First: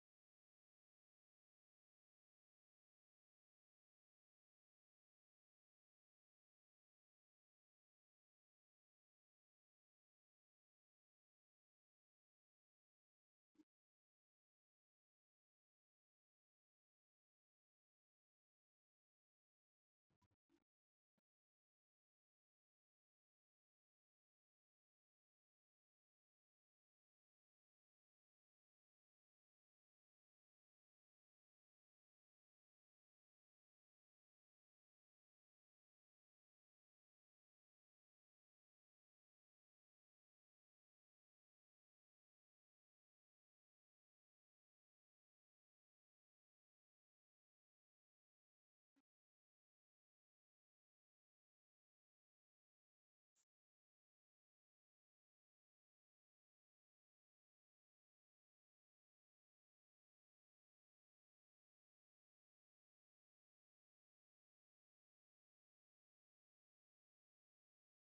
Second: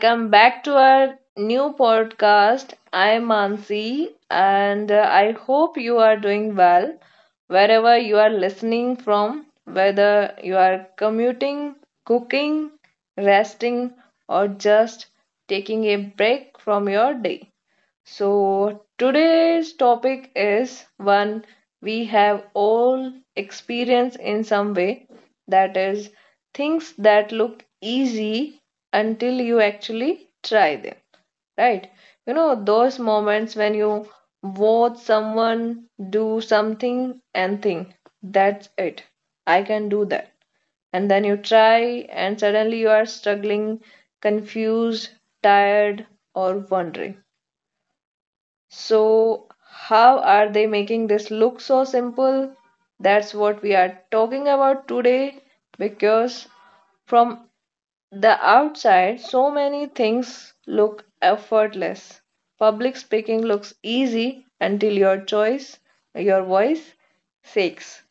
welcome back to our new podcast. I'm Mansi and I hope you are doing well wherever you are listening from, whether you are commuting, cooking, resting, or just taking a break from your day. So, today's topic is one we have all experienced in some way, that is, things that look easy until you actually try them, right? You know, those moments when you watch someone do something and think, that's it, I can do that. And then you try, and suddenly you are struggling, confused, tired, or wondering. So, how are they making this look so simple? That's what we are talking about today because from the outside, so many things look effortless. Public speaking looks easy until your voice shakes.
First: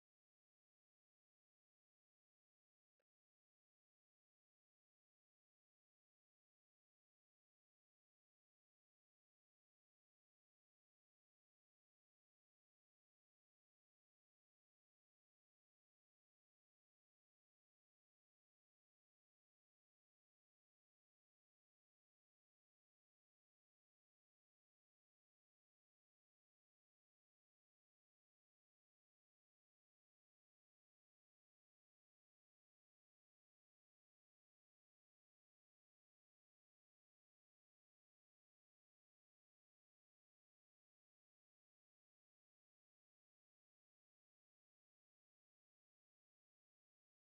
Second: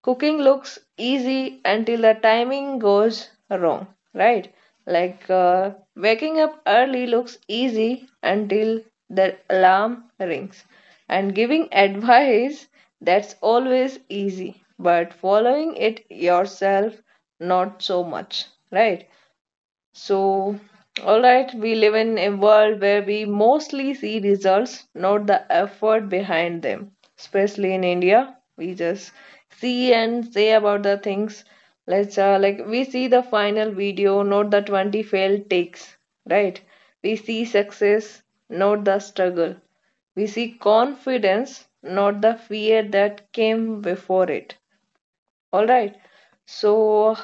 Cooking looks easy until the timing goes wrong, right? Like waking up early looks easy until the alarm rings, and giving advice, that's always easy, but following it yourself, not so much, right? So, all right, we live in a world where we mostly see results, not the effort behind them. Especially in India, we just see and say about the things. Let's like we see the final video, not the 20 failed takes, right? We see success, not the struggle. We see confidence, not the fear that came before it. All right. So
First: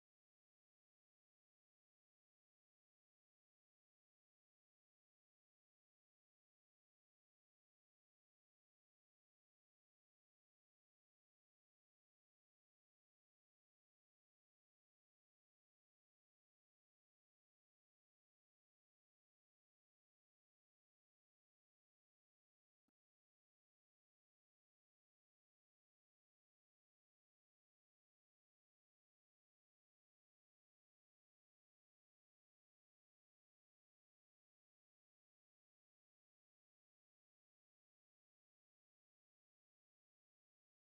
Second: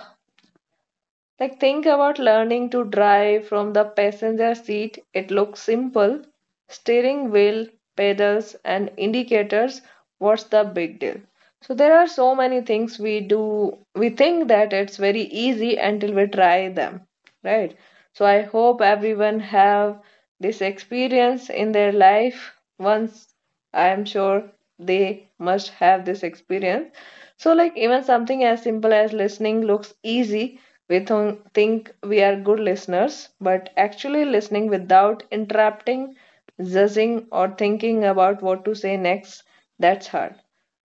like, think about learning to drive from the passenger seat. It looks simple. Steering wheel, pedals, and indicators. What's the big deal? So, there are so many things we do. We think that it's very easy until we try them, right? So, I hope everyone have this experience in their life once. I am sure they must have this experience. So, like, even something as simple as listening looks easy. We think we are good listeners, but actually listening without interrupting, judging, or thinking about what to say next, that's hard.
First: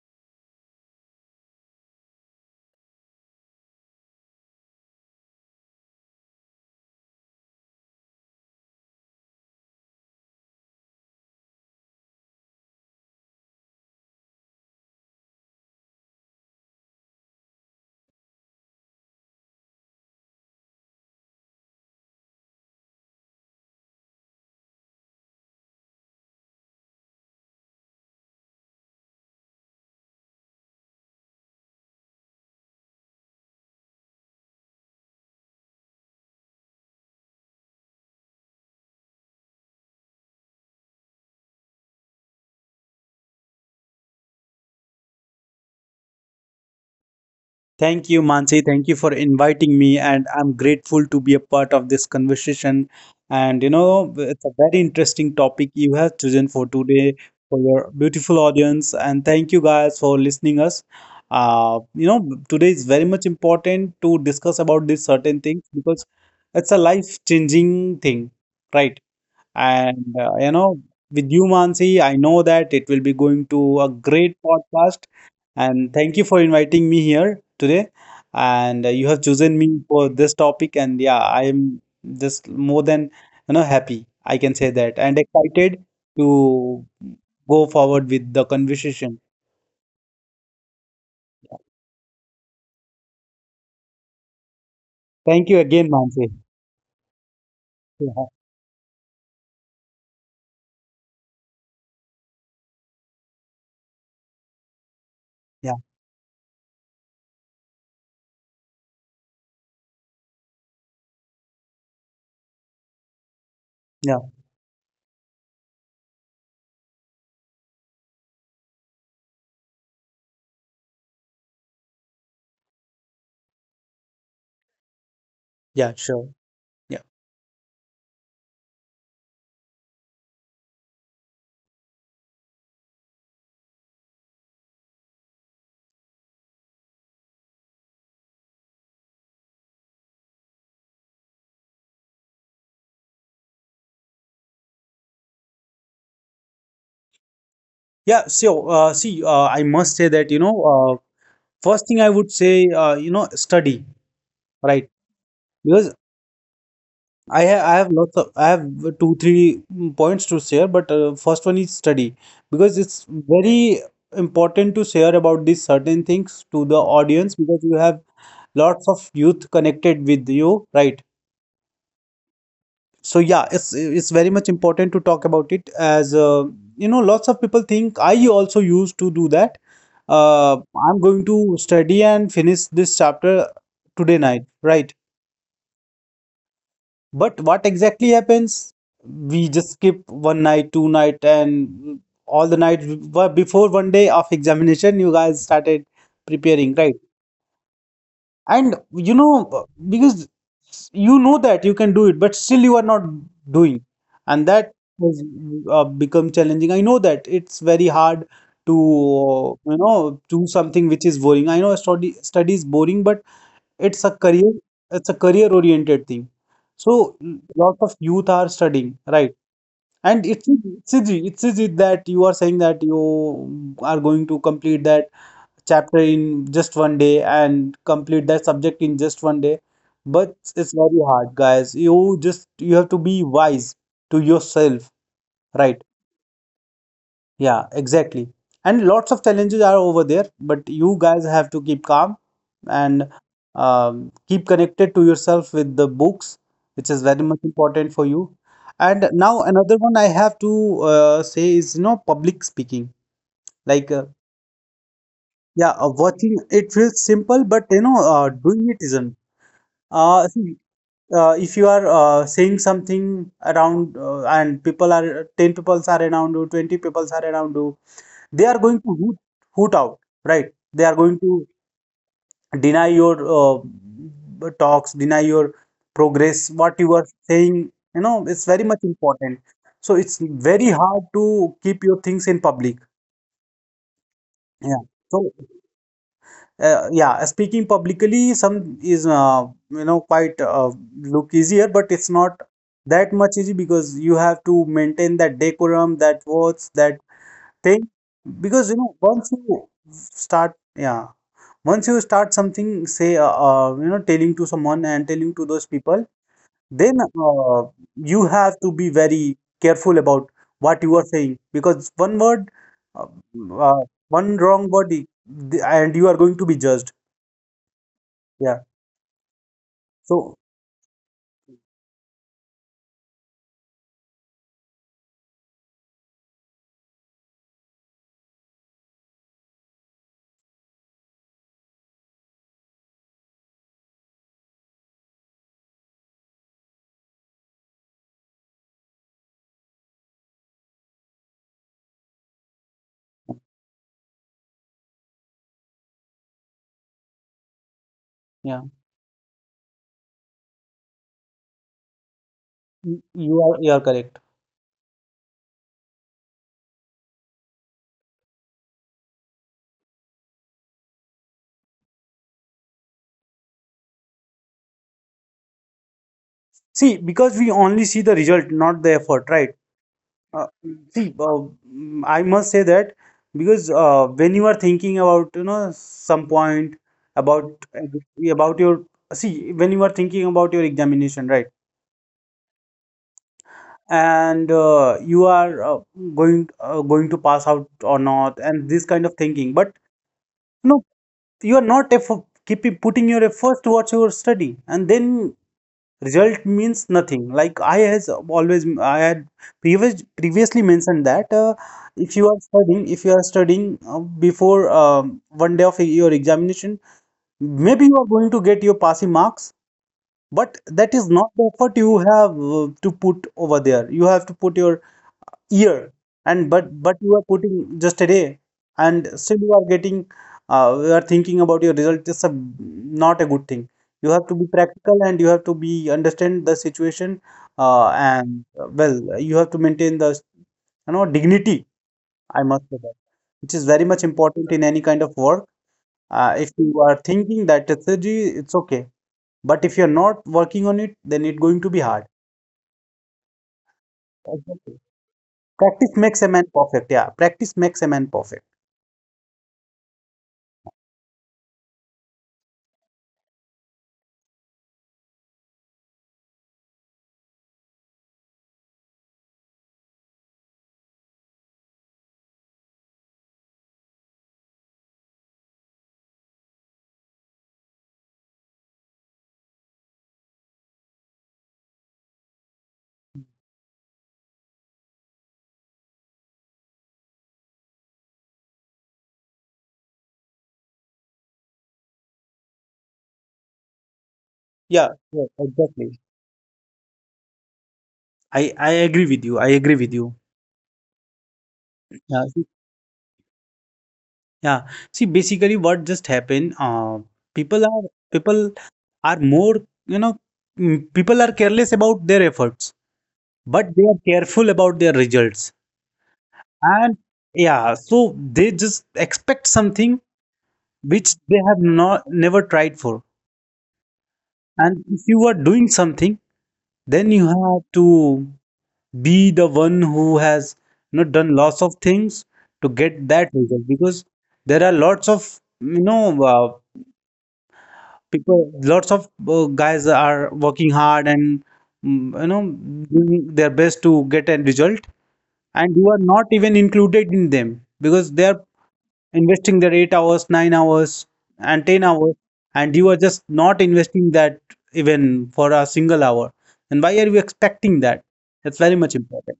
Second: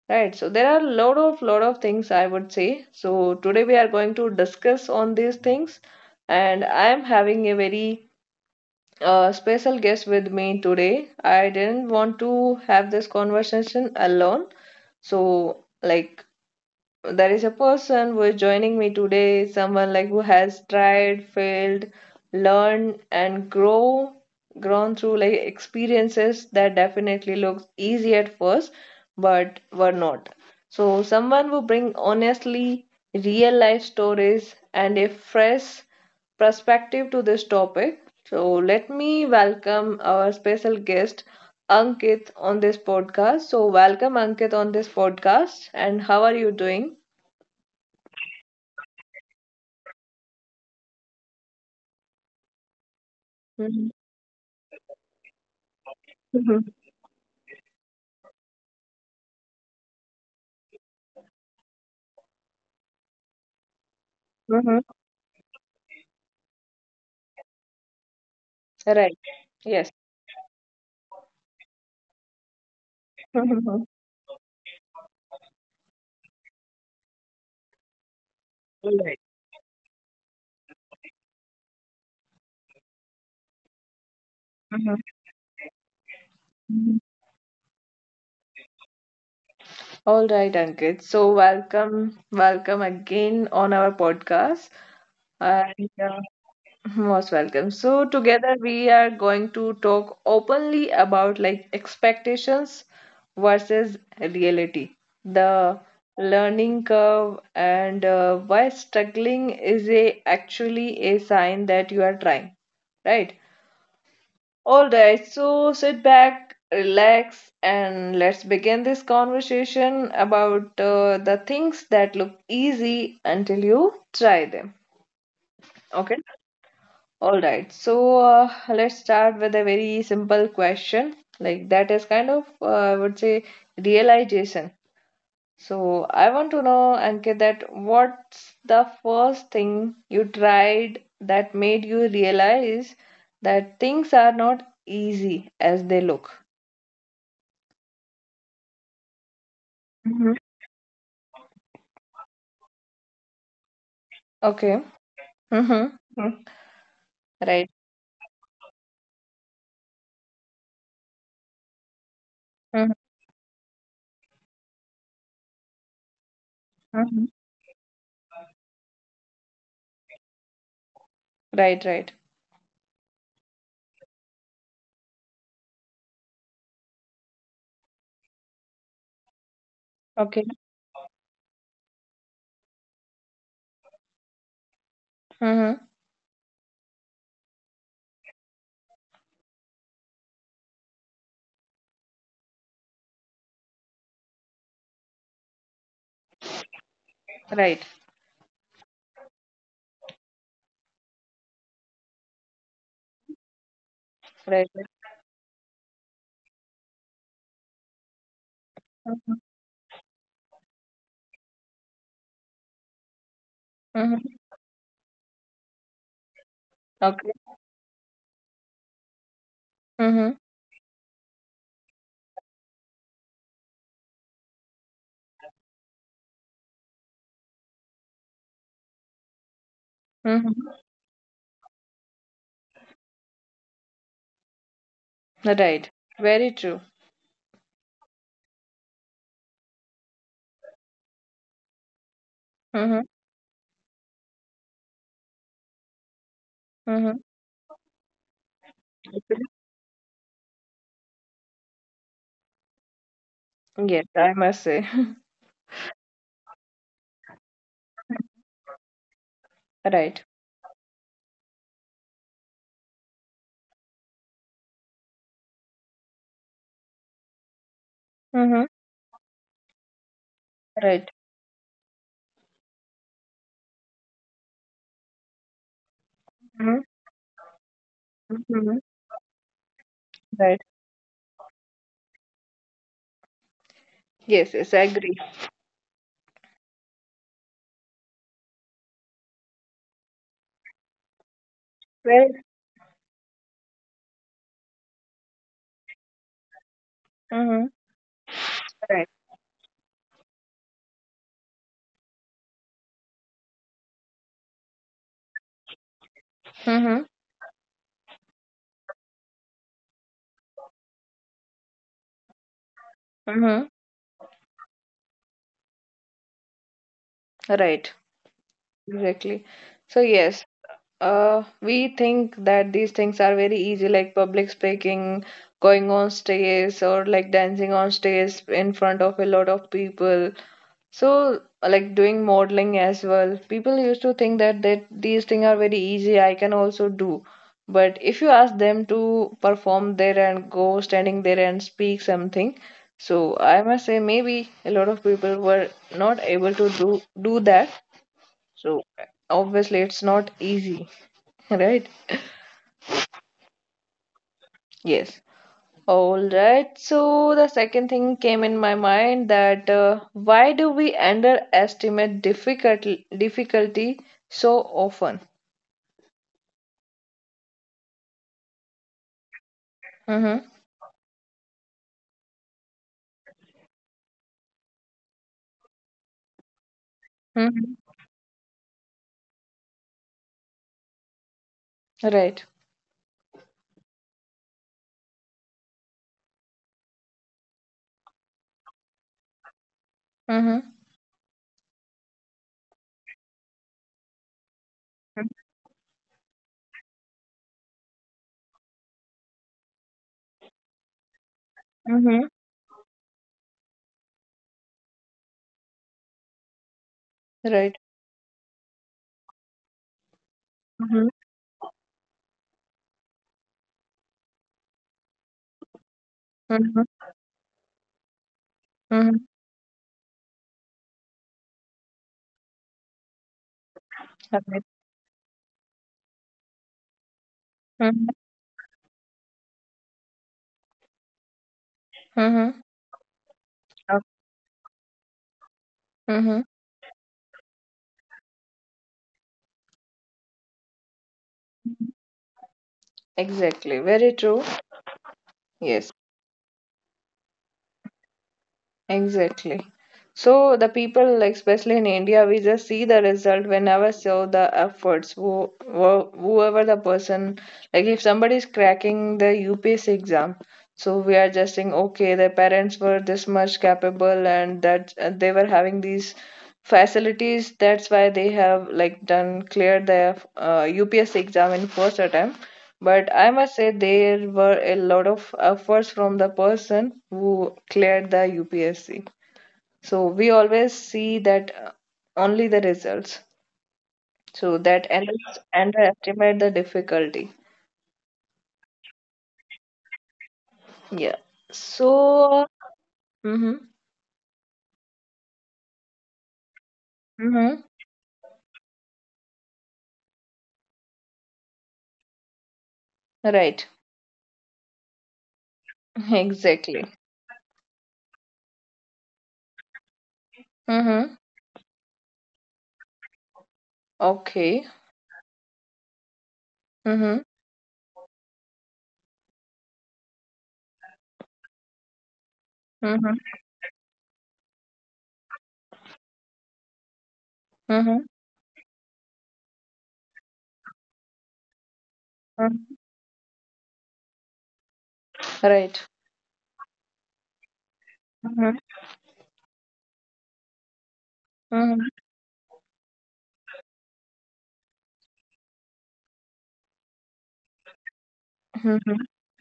Right, so there are a lot of things I would say. So today we are going to discuss on these things, and I am having a very a special guest with me today. I didn't want to have this conversation alone. So, like, there is a person who is joining me today, someone like who has tried, failed, learned, and grown through like experiences that definitely looks easy at first, but were not. So, someone who bring honestly real life stories and a fresh perspective to this topic. So, let me welcome our special guest, Ankit, on this podcast. So, welcome, Ankit, on this podcast. And how are you doing? Thank you, Mansi. Thank you for inviting me, and I'm grateful to be a part of this conversation. And you Mhm. know, it's a very interesting topic you have chosen Mhm. for today for your beautiful audience. And thank you guys for listening us. You know, today is very much important to discuss Mhm. about these certain things because it's a life-changing thing, right? Right. Yes. And you know, with you, Mansi, I know that it will be going Mhm, to mhm. a great podcast and thank you for inviting me here today. And you have chosen me for this topic, and yeah, I am just more than you know happy. I can say All that, and excited to right. go forward with the conversation. All right, Ankit. So welcome, welcome again on our podcast. Thank you again, And Mansi. most welcome. So Yeah, together we are going to talk openly about like expectations versus reality, yeah, the learning curve, and why struggling is a actually a sign that you are trying, right? yeah, All right, so sit back, relax, and let's begin this conversation about the things that look easy until you try them. yeah, Okay? sure. Yeah, All right, so let's start with a very simple question. Like, that is kind of, I would say, realization. So, I want to know, Ankit, that what's the first thing you tried that made you realize that things are not easy as they look? yeah. So, see, I must say that, Mhm. you know, uh, first thing I would say, you know, study, Okay. right? Mm-hmm. Because Mhm. I have, Right. I have lots of I have 2 3 points to share, but first one is study because Mhm. it's very important to share about these certain things to the Mhm. audience because you have lots of youth connected with you, right? Right, right. So yeah, it's very much important to talk about it as you know lots of people think I also used to do that. Okay. Uh, I'm going to study and finish this chapter today night, right? Mm-hmm. But what exactly happens? We just skip one night, two night, and all the night before one day of examination, you guys started preparing, right? Right. And you know, because you know that you can do it, but still you are not doing, and Right. that has become challenging. I know that it's very hard Mm-hmm. to you know do something which is boring. I know study is boring, but it's a Mm-hmm. career, it's a career-oriented thing. So Okay. lots of youth are studying, right? And Mm-hmm. It's easy that you are saying that you are going to complete that chapter in just 1 day and complete that subject in just 1 day. But it's Mm-hmm. very hard, guys. You have to be wise to yourself, right? Right. Very true. Yeah, exactly. And lots of challenges are over there, but you guys have to keep calm Mm-hmm. and keep connected to yourself with the books, which is Mm-hmm. very much important for you. And now another one I have to say is, you know, public speaking. Like, Yes, I must say. yeah, watching it feels simple, but you know, doing it isn't. Right. See, if you are saying something around and people are 10 people are around you, 20 people are around you, they are Mm-hmm. going to hoot out, right? They are Right. going to deny your talks, deny your progress, what Mm-hmm. you are saying. You know, it's very Mm-hmm. much important. So it's Right. very hard to keep your things in public. Yes, yes, I Yeah. agree. So yeah, speaking publicly, some is you know quite look easier, but it's not Right. that much easy because you have to maintain that decorum, that words, that Mm-hmm. thing. Because you know, Right. once you start, yeah. Once you start something, say, you know, telling to someone and telling to those people, then Mm-hmm. uh, you have to be very careful about what you are saying because one word, uh, Mm-hmm. uh, one wrong word, and you are going to be judged. Right. Yeah. Exactly. So So, yes, we think that these things are very easy, like public speaking, going on stage, or like dancing on stage in front of a lot of people. So, like doing modeling as well. People used to think that these things are very easy. I can also do. But if you ask them to perform there and go standing there and speak something, so I must say maybe a lot of people were not able to do that. yeah, So obviously it's not easy, right? You are correct. Yes. All right. So the second thing came in my mind that why do we underestimate difficulty so often? See, because we only see the result, not the effort, right? Mm-hmm. Uh, see, uh, I must say that because when you are thinking about you know some point about Mm-hmm. about your see when you are thinking about your examination, right? Right. And you are going to pass out or not, and this kind of thinking. But Mm-hmm. no, you are not effort, keep putting your efforts towards your study, and then result means nothing like I has always I had previously mentioned that if Mm-hmm. you are studying if you are studying before 1 day of your examination, Right. maybe you are going to get your passing marks, but that Mm-hmm. is not the effort you have to put over there. You have to put your year, and but Mm-hmm. but you are putting just a day, and Mm-hmm. still you are getting you are thinking about your result. It's not a good thing. You have to be Right. practical and you have to be understand the situation, and well, you have to maintain the you know dignity, I Mm-hmm. must say that, which is very much important in any kind of work. Mm-hmm. If you are thinking that strategy, it's okay, but if you're not working on it, then it's going to be hard. Exactly. Very true. Exactly. Practice Yes. makes a man perfect. Yeah, practice makes a man perfect. Exactly. So the people, like, especially in India, we just see the result, whenever show the efforts. Whoever the person, like if somebody is cracking the UPSC exam, so we are just saying, okay, their parents were this much capable and that they were having these facilities. That's why they have like done cleared their UPSC exam in first attempt. But I must say there were a lot of efforts from the person who cleared the UPSC. So we always see that only the results. So Yeah, that yeah, exactly. underestimate the difficulty. I agree with you. I agree with you. Yeah. Yeah, see, So. Mm-hmm. yeah. See, basically, what just happened? Mm-hmm. people are people are more, you know, people are careless about their efforts, Right. but they are careful about their results. Exactly. And yeah, so they just expect something Mm-hmm. which they have not never tried for. Okay. And if you are doing something, then Mm-hmm. you have to be the one who has you know done lots of things to get Mm-hmm. that result because there are lots of you know Mm-hmm. people lots of guys are working hard and you know Mm-hmm. doing their best to get a result, and Right. you are not even included in them because they are Mm-hmm. investing their 8 hours, 9 hours, and 10 Mm-hmm. hours, and you are just not investing that even for a single hour, and why are you expecting that? It's very Mm-hmm. much important.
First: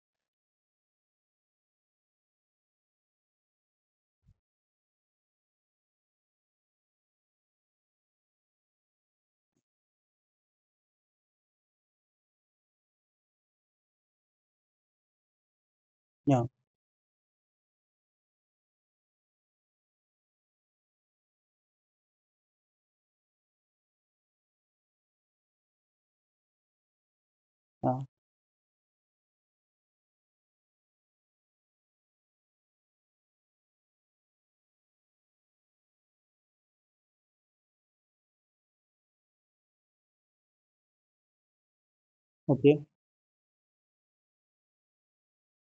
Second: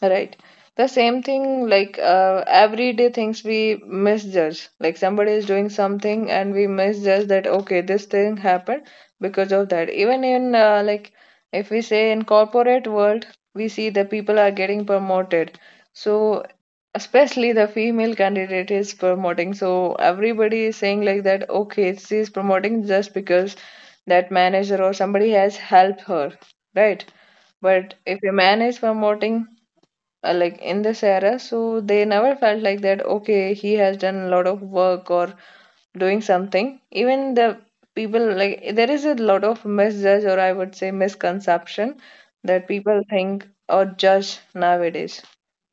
Right. The same thing, like everyday things we misjudge. Like somebody is doing something and we misjudge that, okay, this thing happened because of that. Even in, like, if we say in corporate world, we see the people are getting promoted. So, Yeah, especially the female candidate is promoting. So, everybody is saying like that, okay, she's promoting just because that manager or somebody has helped her, right? But yeah, if a man is promoting, like in this era, so they never felt like that, okay, he has done a lot of work or doing something. Even the people, like, there is a lot of misjudge, or I would say misconception, that okay. people think or judge nowadays,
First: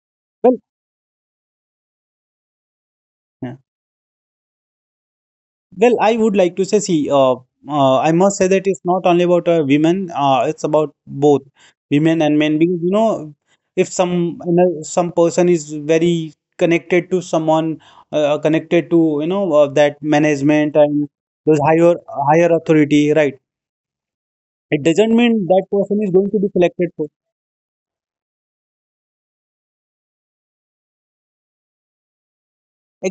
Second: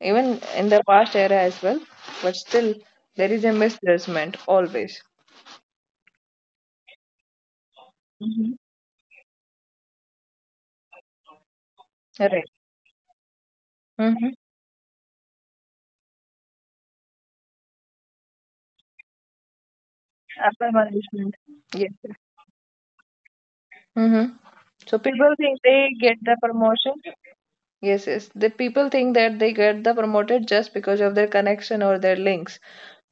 even Well, in the past era as well, but still there is a yeah. misjudgment always. Well, I would like to say, see, I must say Hmm. that it's not only about women. It's about both women and Right. men. Because you know, if Mm-hmm. some you know, some person is very connected to someone, connected to you know that Upper management and management. those Yes. higher authority, right? Mm-hmm. It So doesn't people mean think that they person is get going the to be selected promotion. for. Yes, yes. The people think that they get the promoted just because of their connection or their links,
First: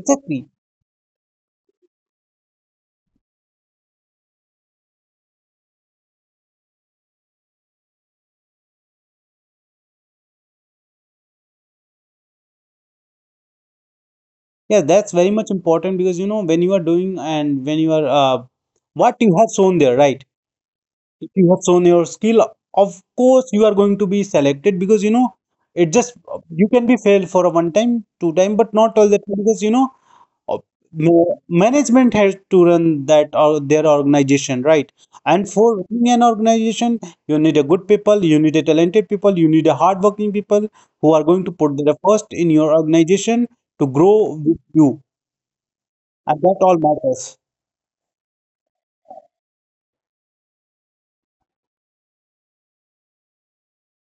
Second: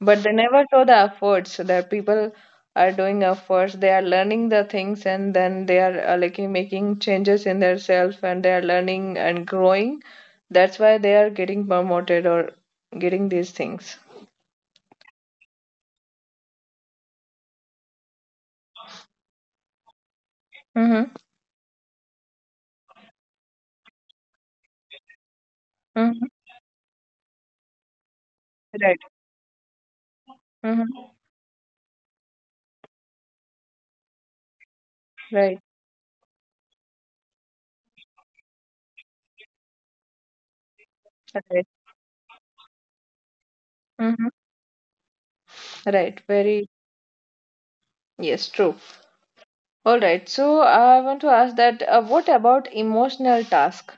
but they never show the efforts that people are doing efforts. They are learning the things and then they are like making changes in their self and they are learning and growing. That's why they are getting promoted or getting these things. Yeah, that's very much important because you know when you are doing and when you are what you have shown there, right? Mm-hmm. If you have shown your skill, of course you are going to be selected because you know it just Mm-hmm. you can be failed for a one time, two time, but not Right. all the time because you know uh, Mm-hmm. Management has to run that or their organization, right? And Right. for running an organization, you need a good people, you need a talented people, you need a hardworking people who are going to Right. put their first in your organization to grow Mm-hmm. with you, Right. and that Very. all matters. Yes, true. All right. So I want to ask that what about emotional task?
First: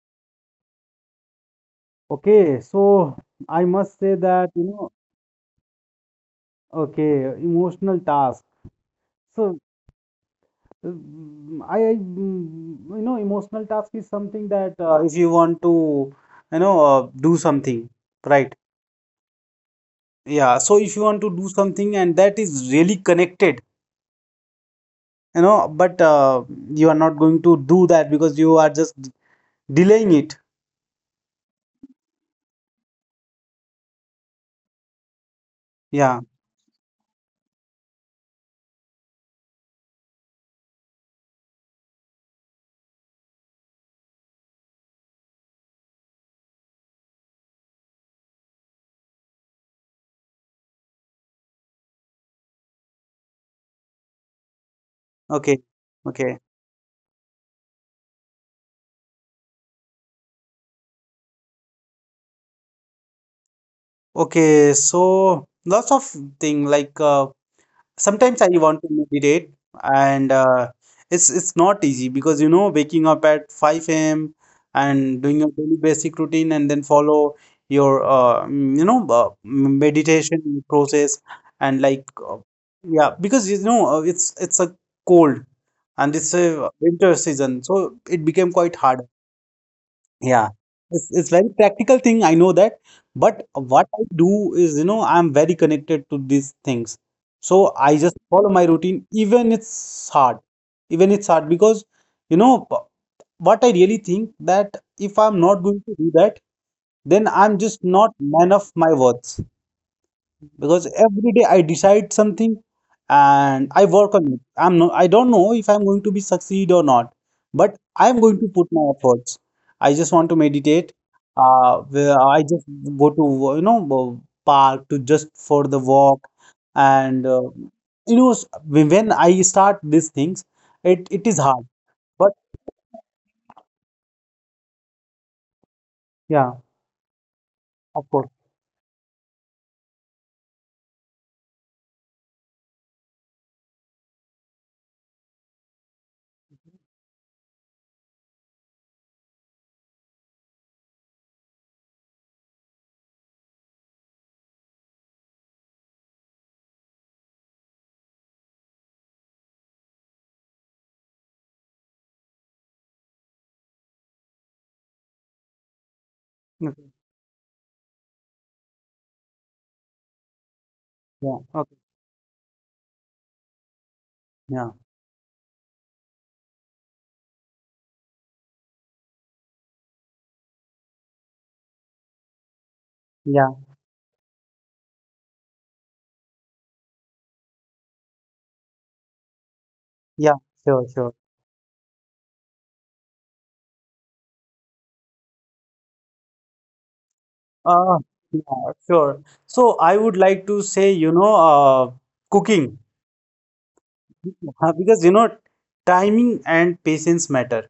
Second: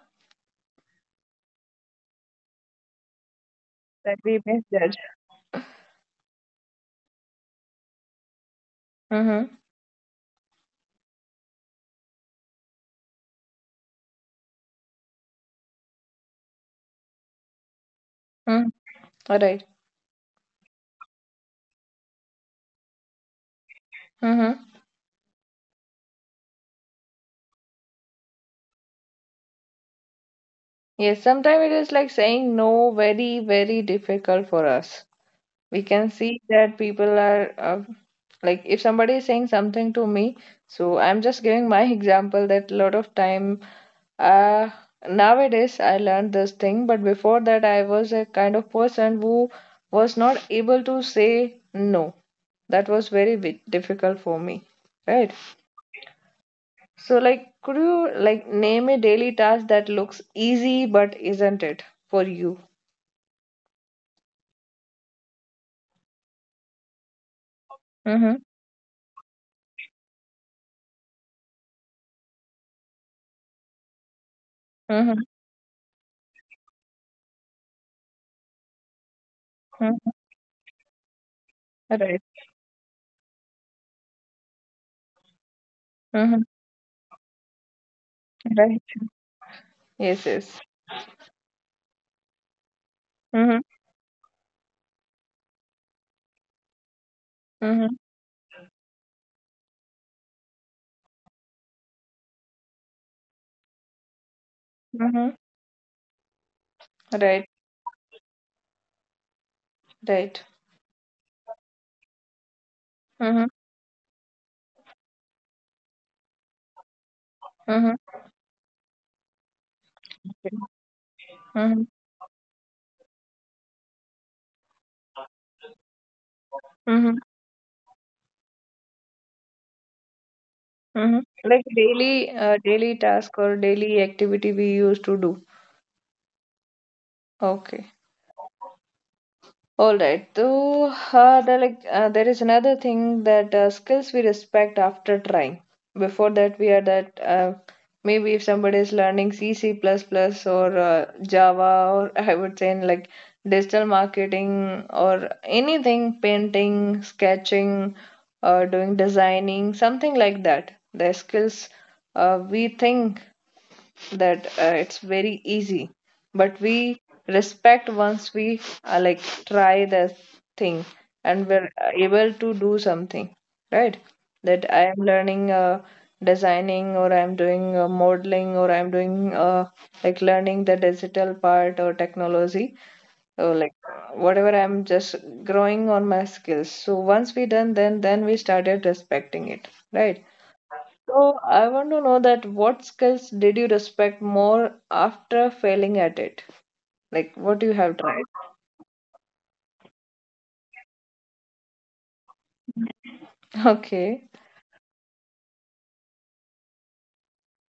Okay, so I must say That we that you know, misjudge. okay, emotional task. Mm-hmm. So, you know, emotional task is something that if you want to, you know, do something, right? Mm, all right. Yeah. So if you want to do something and that is really connected, Mm-hmm. you know, but you are not going to do that because you are just delaying it. Yes, sometimes it is like saying no, very, very difficult for us. We can Yeah. see that people are like, if somebody is saying something to me, so I'm just giving my example that a lot of time uh, nowadays I learned this thing, but before that, I was a kind of person who was not able to say no. That was very bit difficult for me, right? Okay. Okay. So, like, could you like name a daily task that looks easy but isn't it for you? Okay. So lots of thing like sometimes Mm-hmm. I want to meditate, and it's not easy because you know waking up at 5 a.m. and Mm-hmm. doing your daily basic routine and then follow your you know Mm-hmm. meditation process and like Right. Yeah, because you know it's a cold and it's Mm-hmm. a winter season, so it became quite Right. hard. Yes. Yeah, Yes. it's very practical thing. I know that, but Mm-hmm. what I do is, you know, I'm very connected to these things. So Mm-hmm. I just follow my routine, even it's hard because, you know, what I really think that if Mm-hmm. I'm not going to do that, then Right. I'm just not man of my words Right. because every day I decide something Mm-hmm. and I work on it. I don't know if I'm going to be succeed or not, but Mm-hmm. I'm going to put my efforts. I just want to Okay. meditate. Mm-hmm. Where I just go to you know park to just for the walk, Mm-hmm. and you know when I start these things, it Mm-hmm. is hard, Like but daily, daily task or daily activity we used to do. yeah, Okay. of course. All right. So there is another thing that skills we respect after trying. Before that, we are that maybe if somebody is learning C, C++ plus plus or Java, or I would say in like digital marketing or anything, painting, sketching, or doing designing, something like that. The skills we think that it's very easy, but Okay. we respect once we like try the thing Yeah, and we're okay, able to do something, right? That yeah, I am learning designing, or I'm doing modeling, or I'm doing like learning the digital part or technology, or yeah, like whatever, I'm just growing on my skills. So once we done, then we started respecting it, right? yeah, sure, sure. So I want to know that what skills did you respect more after failing at it? Like what you have Uh, tried? yeah, sure. So I would like to say, you know, cooking, Okay, because you know, timing and patience matter.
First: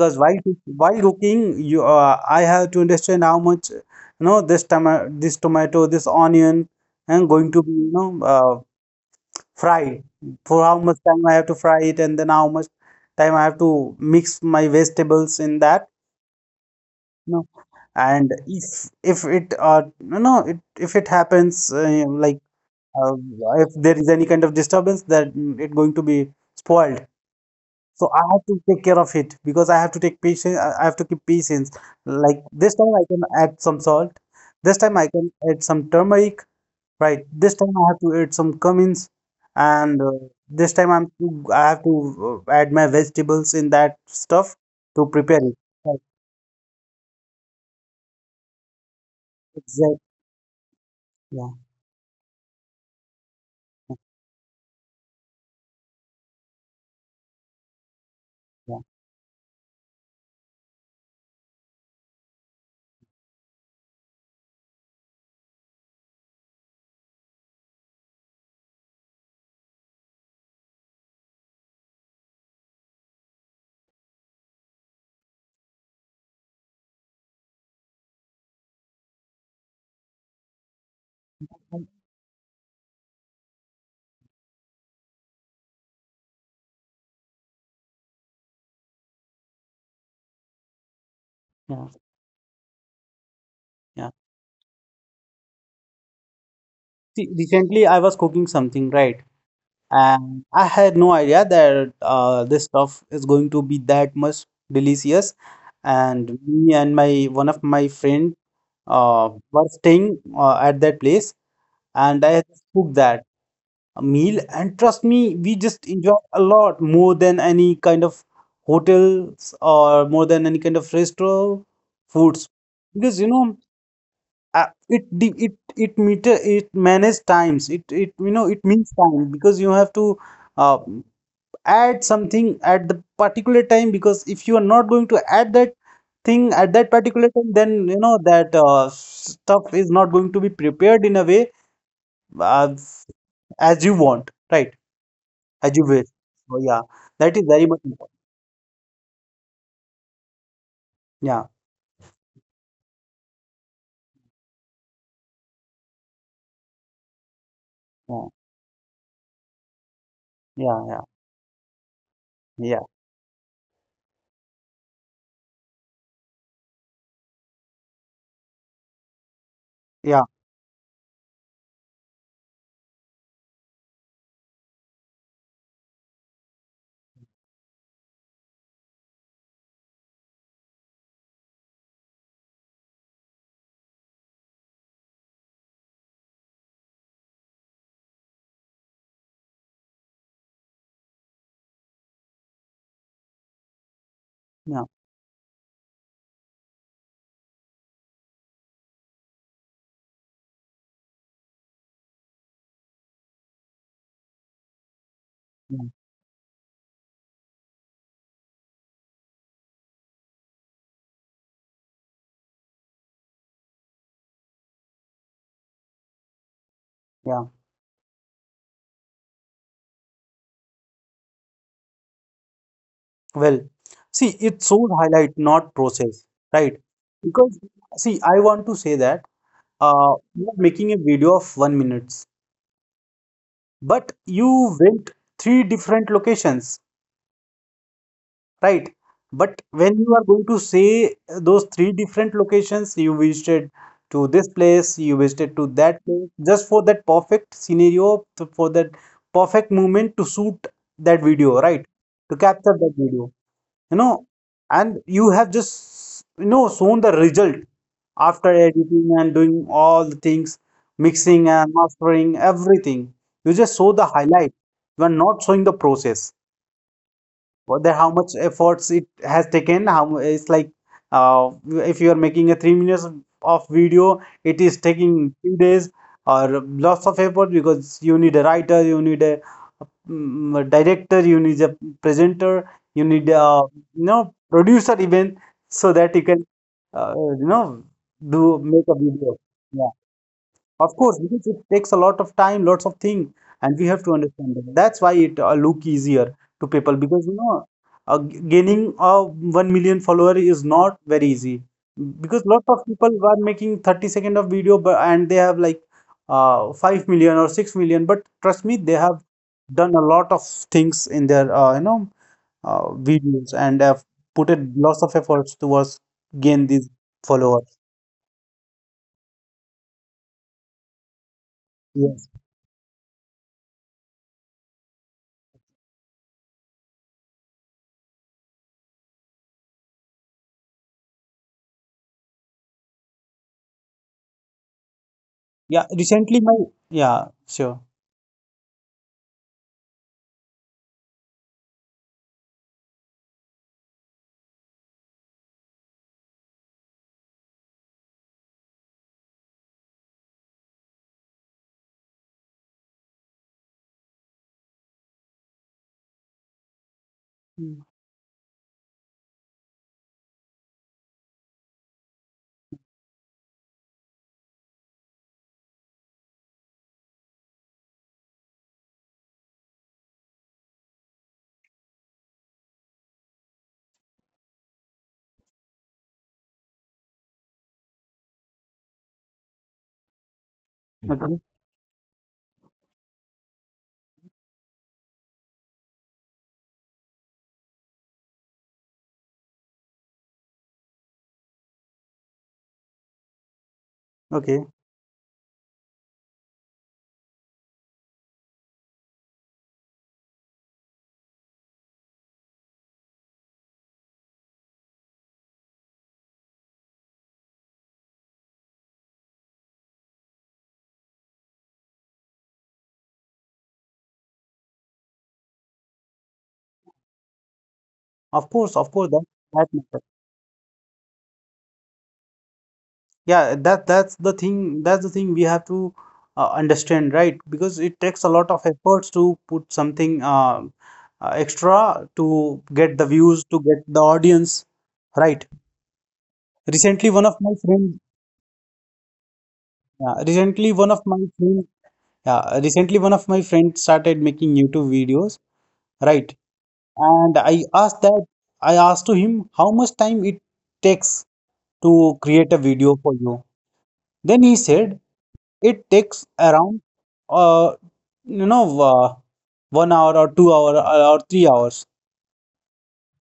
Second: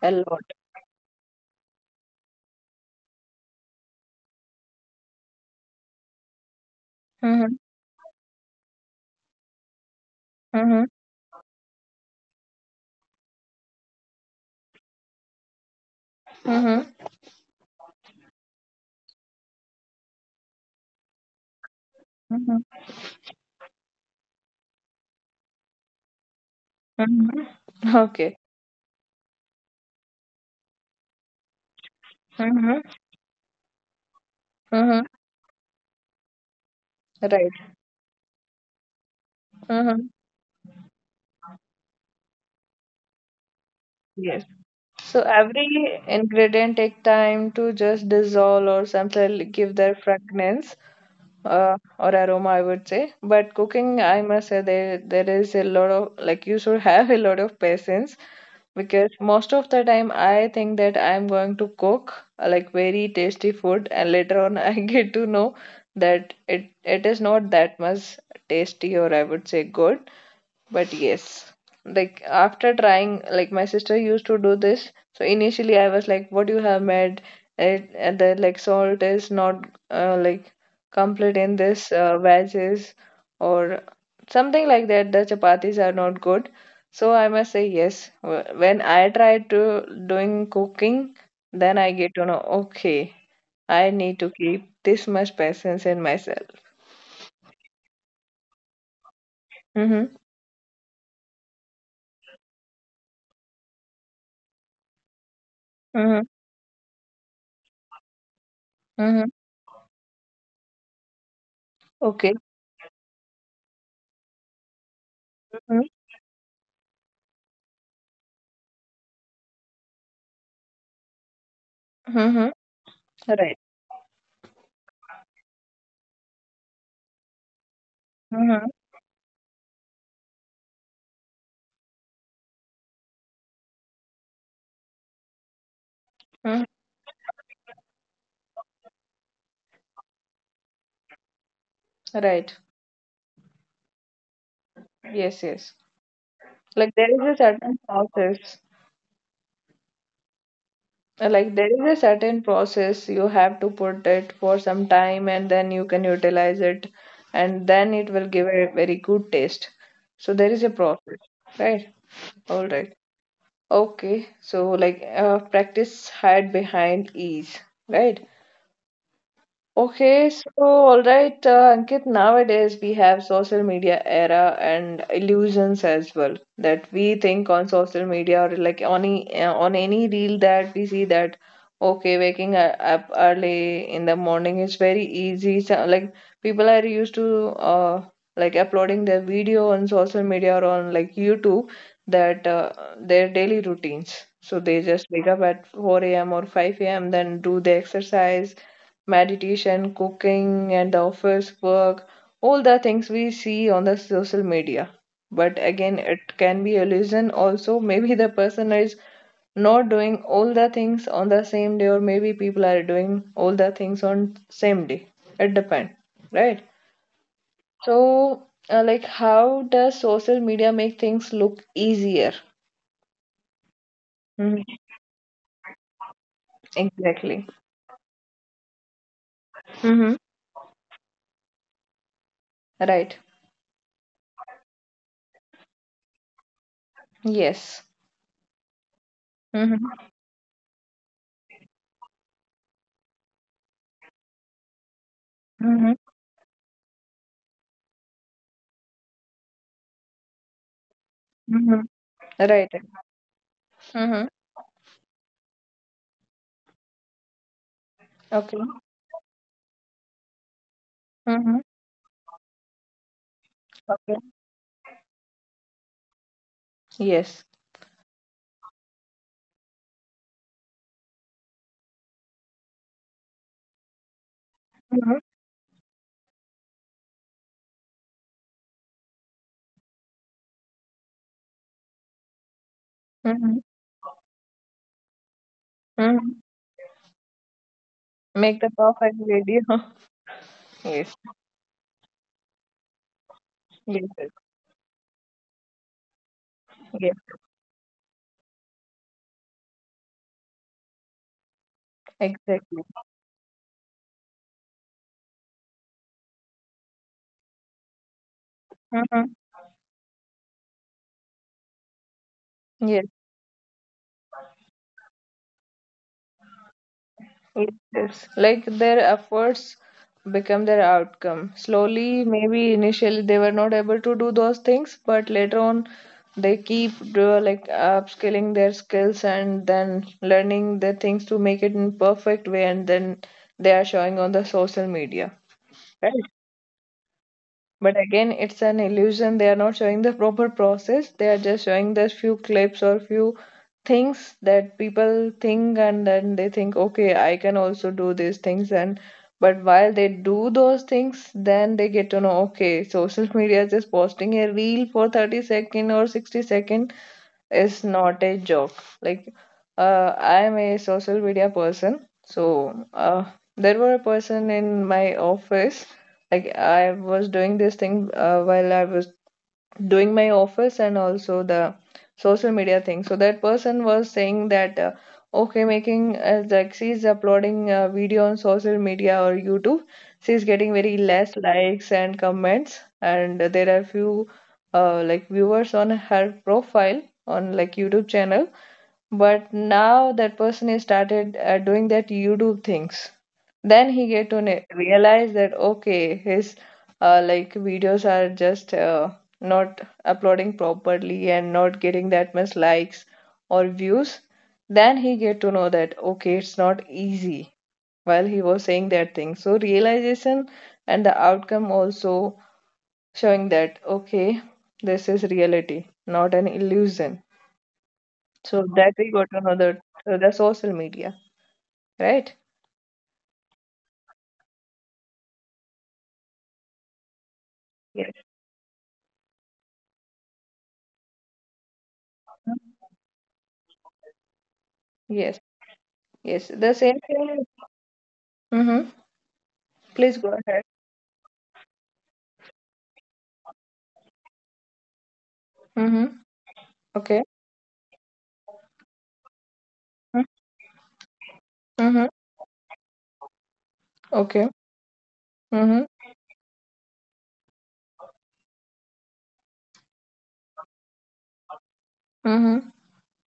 a lot. While cooking, you I have to understand how much, you know, this tomato, this onion, and going Mm-hmm. to be, you know, fried. For how Mm-hmm. much time I have to fry it, and then how much time I have to mix my vegetables in that. Mm-hmm. No. And if it no no it if it happens like Mm-hmm. uh, if there is any kind of disturbance it going to be spoiled. Mm-hmm. So I Okay. have to take care of it because I have to take patience. I have to keep patience. Like this Mm-hmm. time I can add some salt. This time Mm-hmm. I can add some turmeric. Right. This Right. time I have to add some cummins, and Mm-hmm. This time I have to add my vegetables in that Yes. stuff to So prepare it. Right. every ingredient take time to just dissolve or sometimes give their Exactly. fragrance, Yeah. Or aroma, I would say. But Yeah. cooking, I must say, there is a lot of like you should have a lot of patience, Yeah. because most of the time I think that I'm going to cook like very tasty food, and later on I get to know that it is not that much tasty, or I would say good. But yes, like after trying, like my sister used to do this. So initially, I was like, "What you have made, it, and the like salt is not like complete in this wedges or something like that. The chapatis are not good." So I must say yes. When I try to doing cooking, then I Yeah. get to know. Okay, I Yeah. need to keep this much patience in myself. See, recently I was cooking something, right? Mm-hmm. And I had no idea that this stuff is going to be that much delicious. Mm-hmm. And me and my one of my friend Mm-hmm. Were staying at that place, and Okay. I just cooked that meal. And trust me, we just Mm-hmm. enjoyed a lot more than any kind of hotels or more than any kind of restaurant foods. Mm-hmm. Because Right. It de- it meter it manage times it it you know it means Mm-hmm. time because you have to uh, add something at the particular time, because if you are not going to add that thing at that Mm, particular time, then you know that stuff is not going to be prepared in a way, uh, right. as you want, right, as you wish. Yes, yes. So yeah, that is very Like much there is a important. certain process. Yeah. Like there is a certain process you have to put it for some time and then you can utilize it, and then Yeah. it will give a very good taste. So there is Yeah. a Yeah. process, right? All Yeah. right. Okay. So like practice hide behind ease, right? Okay, so all right, Ankit, nowadays we have social media era and illusions as well that we think on social media or like on any reel that we see that okay, up early in the morning is very easy. So, like people are used to uh, like uploading their video on social media or on like YouTube that their daily routines. So they Yeah. just wake up at 4 a.m. or 5 a.m., then do the exercise, meditation, cooking, and the office work, all the things we see on the social media. But Yeah. again, it can be illusion also. Maybe the person is not doing all the things on the same day, or maybe people are doing all the things on same day. It depends, right? Yeah. So, like, how does social media make things look easier? Well, see, it Mhm. shows highlight, not process, right? Exactly. Because, see, I want to say that Hmm. you're making a video of 1 minutes, Right. but you went three different locations, Yes. right? But when Hmm. you are going to say those three different locations, you visited to this place, you visited to Hmm. that place, just for that perfect scenario, for that perfect moment to shoot that video, Hmm. right? To Right. capture that video. You know, Hmm. and you have just, you know, shown the result after Okay. editing and doing all the things, mixing Mm-hmm. and mastering everything. You just show the Okay. highlight, you are not showing the process, Yes. what the how much efforts it has taken. It's like uh, if you are making a 3 minutes of video, it is Mm-hmm. taking 2 days or lots of effort, because you need a writer, you need a, mm, a director, you need a presenter, you need Mm-hmm. a, you know, producer even, so that you Mm-hmm. can uh, you know do Make the make a perfect video. video. Yeah. Of Yes. course, because it takes a lot of time, lots of things, and we have Yes. to Yes. understand that. That's why it look easier to people, Yes. because you know, gaining 1 million follower is not very easy, because lot of Exactly. people are making 30 second of video, but and they have like 5 million or 6 million. But trust me, they have Mm-hmm. done a lot of things in their Yes. videos, and have put a lots of efforts towards gain these followers. Yes. Yes. Like their efforts become their outcome. Slowly, Yes. maybe initially they were not able to do those things, but later on they keep like upskilling their skills and then learning the things to make it in perfect way, and then they are showing on the social media. Yeah. Recently, my, yeah, sure. But again, it's an illusion. They are not showing the proper process. They are just showing the few clips or few things that people think, and then they think, okay, I can also do these things. And but while they do those things, then they get to know, okay, social media is just posting a reel for 30 second or 60 second Mm. is not a joke. Like, I am a social media person, so there were a person in my office. Like, I was doing this thing while I was doing my office and also the social media thing. So that person was saying that okay, making like she's uploading a video on social media or YouTube, she's getting very less Okay. likes and comments, and there are few like viewers on her profile on like YouTube channel. But now that person is started doing that YouTube things, then he get to Okay. realize that okay his like videos are just not uploading properly and not getting that much likes or views, then he get to know that okay it's not easy while he was saying that thing. So realization and the outcome also showing that okay this is reality, not an illusion. So Of that course, we that got to know that matters. the social media, right? Yeah, that that's the thing. That's the thing we have to understand, right? Because it takes a Yes, lot of efforts to put something extra, to get the views, to get the audience, yes, right? yes, the same Recently, one of thing. my friend, Mm-hmm. yeah, Please go ahead. recently one of my friend, yeah, Recently, one of my friends started making YouTube videos, Mm-hmm. right? Okay. And I asked to him, how much time it takes Mm-hmm. to create a video for you? Then Okay. he said it Mm-hmm. takes around, uh, you know, uh, 1 hour or two hour or 3 hours, Mm-hmm.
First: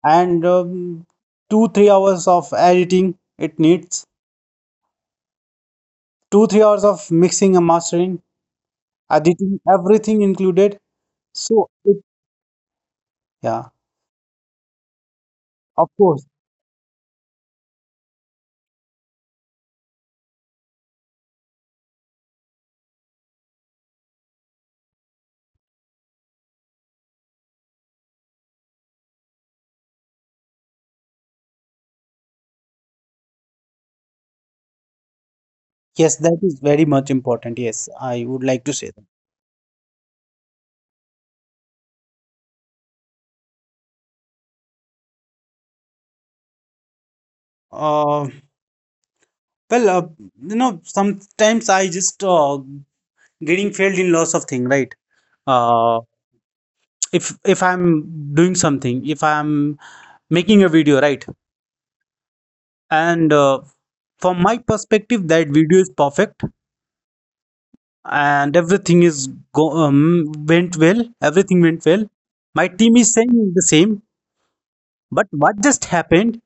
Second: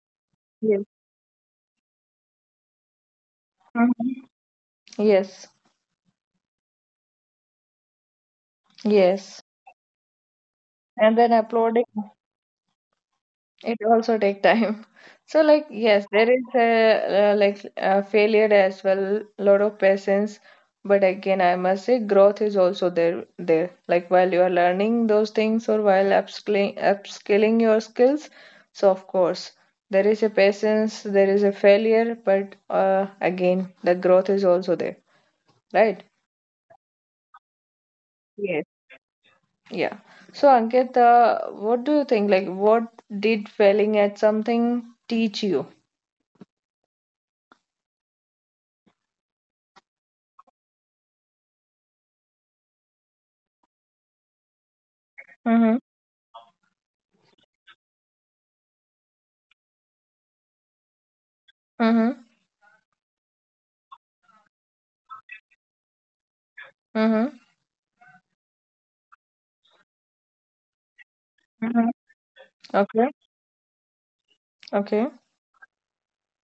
and Yes. 2 3 hours of editing it needs, Mm-hmm. Yes. 2 3 hours of mixing and mastering, Yes. editing everything included. And then So uploading. it, yeah, It also take time. So like of yes, course, there is a, uh, like a failure as well, lot of patience. But again, I must say growth is also there there. Like while you are learning those things or while upskilling your skills, so of course there is a patience, there is a failure, but again the growth is also there, right? yes, that is very much important. Yes, I would Yes. like to say that. Yeah. So Ankit, what do you think? Like what did failing at something teach you? Uh, well, uh, you know, sometimes I just getting failed in lots of things, right? Mm-hmm. Uh, if I'm doing something, if I'm making a video, right? And from my perspective that video is perfect Mm-hmm. and everything is go went well everything went Mm-hmm. well, my team Okay. is saying the same. Okay. But what just happened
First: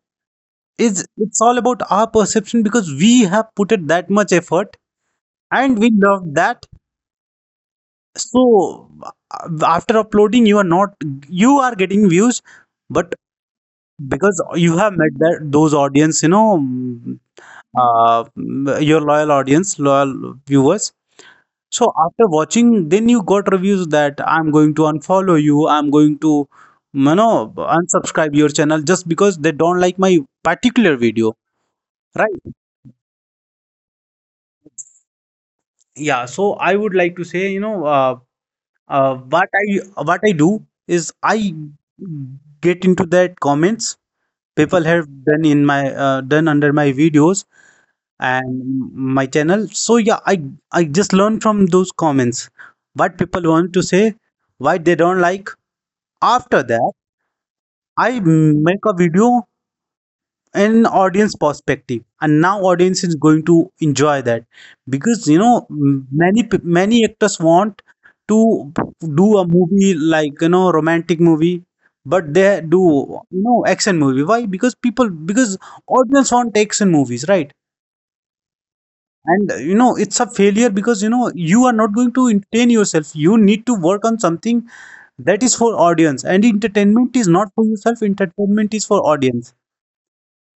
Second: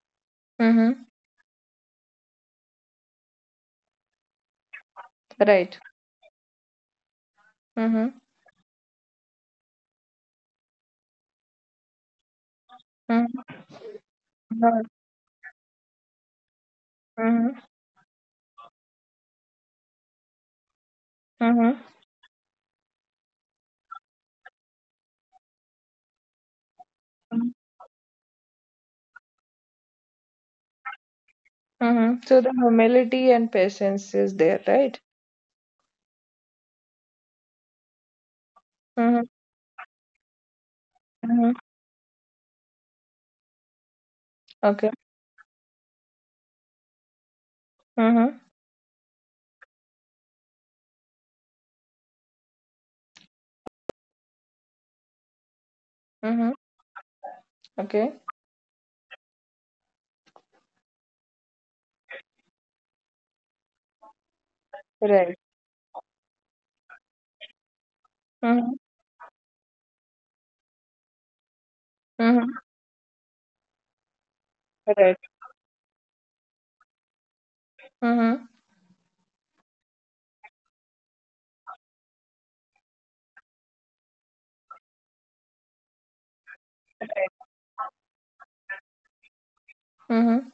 Mm-hmm. is, it's all about our perception, because we have put it that much effort and Right. we love that. Mm-hmm. So uh, after uploading, you are not, you are getting views, but Mm-hmm. because you have met that those audience, you know, Mm-hmm. Your loyal audience, loyal viewers. Mm-hmm. So after watching, then you got reviews that I'm going to unfollow you, I'm going to, you know, unsubscribe your channel just because they don't like my particular video, Mm-hmm. So right? the humility and patience is there, right? Yeah. So I would like to say, you know, Mm-hmm. what I do is, I Mm-hmm. get into that comments people Okay. have done in my, done under my videos Mm-hmm. and my channel. So yeah, I just learn from those comments what people want to say, why they don't like. Mm-hmm. After that, Okay. I make a video in audience perspective, and now audience is going to enjoy that. Because you Right. know, many actors want to Mm-hmm. do a movie, like, you know, romantic movie, but Mm-hmm. they do, you know, action movie. Why? Because people, Right. because audience want action movies, right? Mm-hmm. And you know, it's a failure, because you know, you are not going to entertain yourself, you need to work on something that is for audience, and entertainment Right. is not for yourself, entertainment is for audience. Mm-hmm.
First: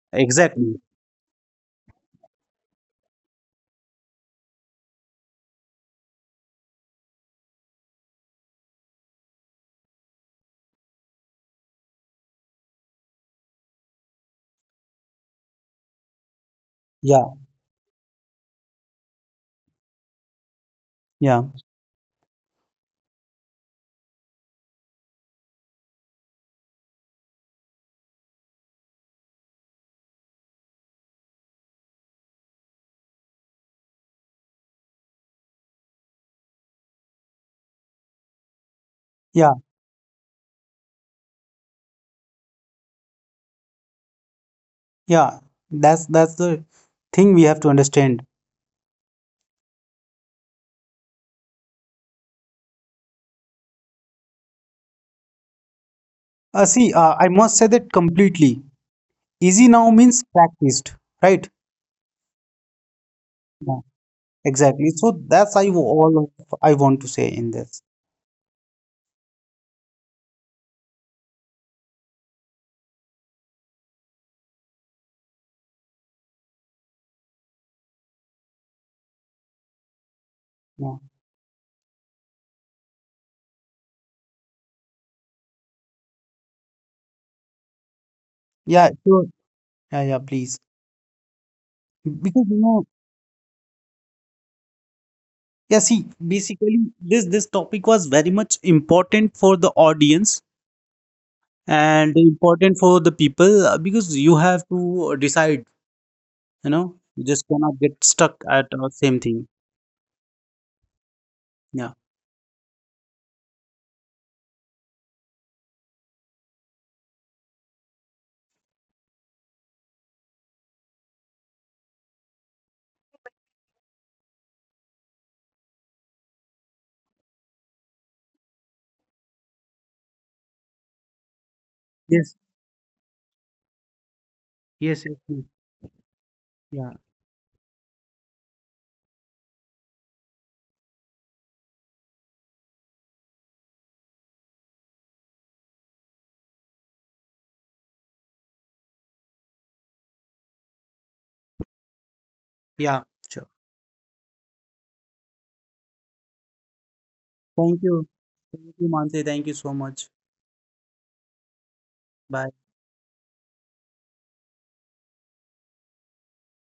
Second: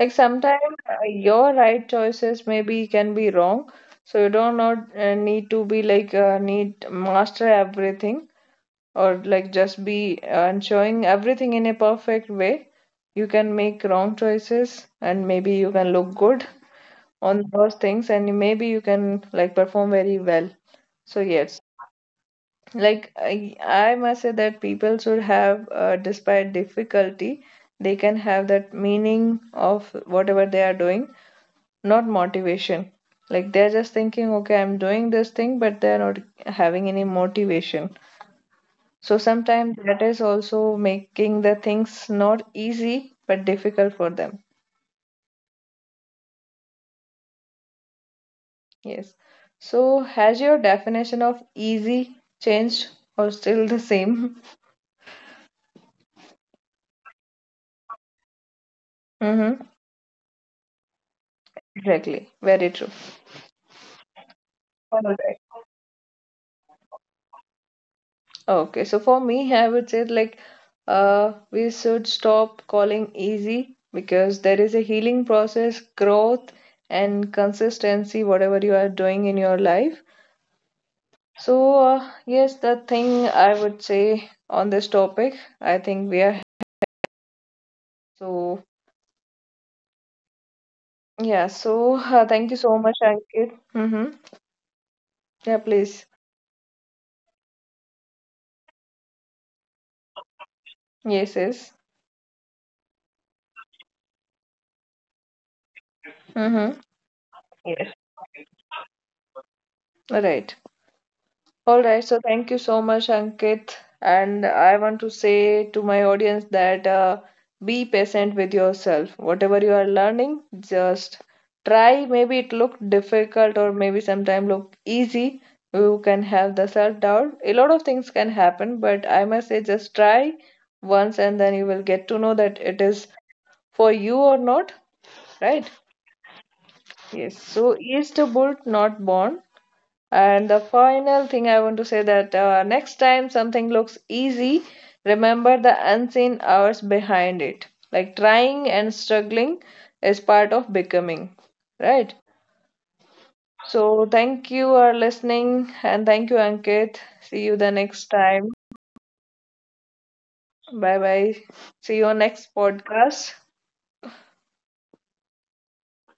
Like sometimes Exactly. Your right choices maybe can be wrong, so you don't not need to be like need master everything, or like just be and showing everything in a perfect way. You can make wrong choices and maybe you can look good Yeah. on those things, and maybe you can like perform very well. So Yeah. yes, like I must say that people should have despite difficulty they can have that meaning of whatever they are doing, not motivation. Like they're just thinking okay I'm doing this thing, but they're not having any motivation. So Yeah. sometimes that is also making the things not easy but difficult for them. Yeah. That's the thing we have to understand. Yes. So has your definition of easy changed or still the same? See, I must say that completely easy now means Mm-hmm. practiced, right? Exactly. Yeah, Very true. exactly. So that's I wa- All all right. of- I want to say in this. Okay. So for me, I would say like we should stop calling easy because there is a healing process, growth and consistency, whatever you are doing in your life. Yeah. So, yes, the thing I would say on this topic, I think we are so, Yeah, sure. Yeah, yeah, please. yeah, so thank you Because you so much, know, Ankit. Mm-hmm. Yeah, yeah, please. see, basically this this topic was very much important for the audience Yes, yes. and important for the people, because you have to decide, Mm-hmm. you know, you just cannot Yes. get stuck at same thing. All right. All Yeah. right, so thank you so much, Ankit. And I want to say to my audience that be patient with yourself. Whatever you are learning, just try. Maybe it looked difficult or maybe sometimes look easy. You can have the self-doubt. A lot of things can happen, but I must say just try once, and then you will get to know Yes. that it is for you or not, Yes. Yes. Yes. right? Yeah. Yes. So is the bolt not born? And the final thing I want to say that next time something looks easy, remember the unseen hours behind it. Like trying and struggling is part of becoming, right? Yeah. Sure. So thank you for listening and thank you, Ankit. See you the Thank next you. time. Thank you, Mansi. Thank you so much. Bye bye. See you on next Bye. podcast.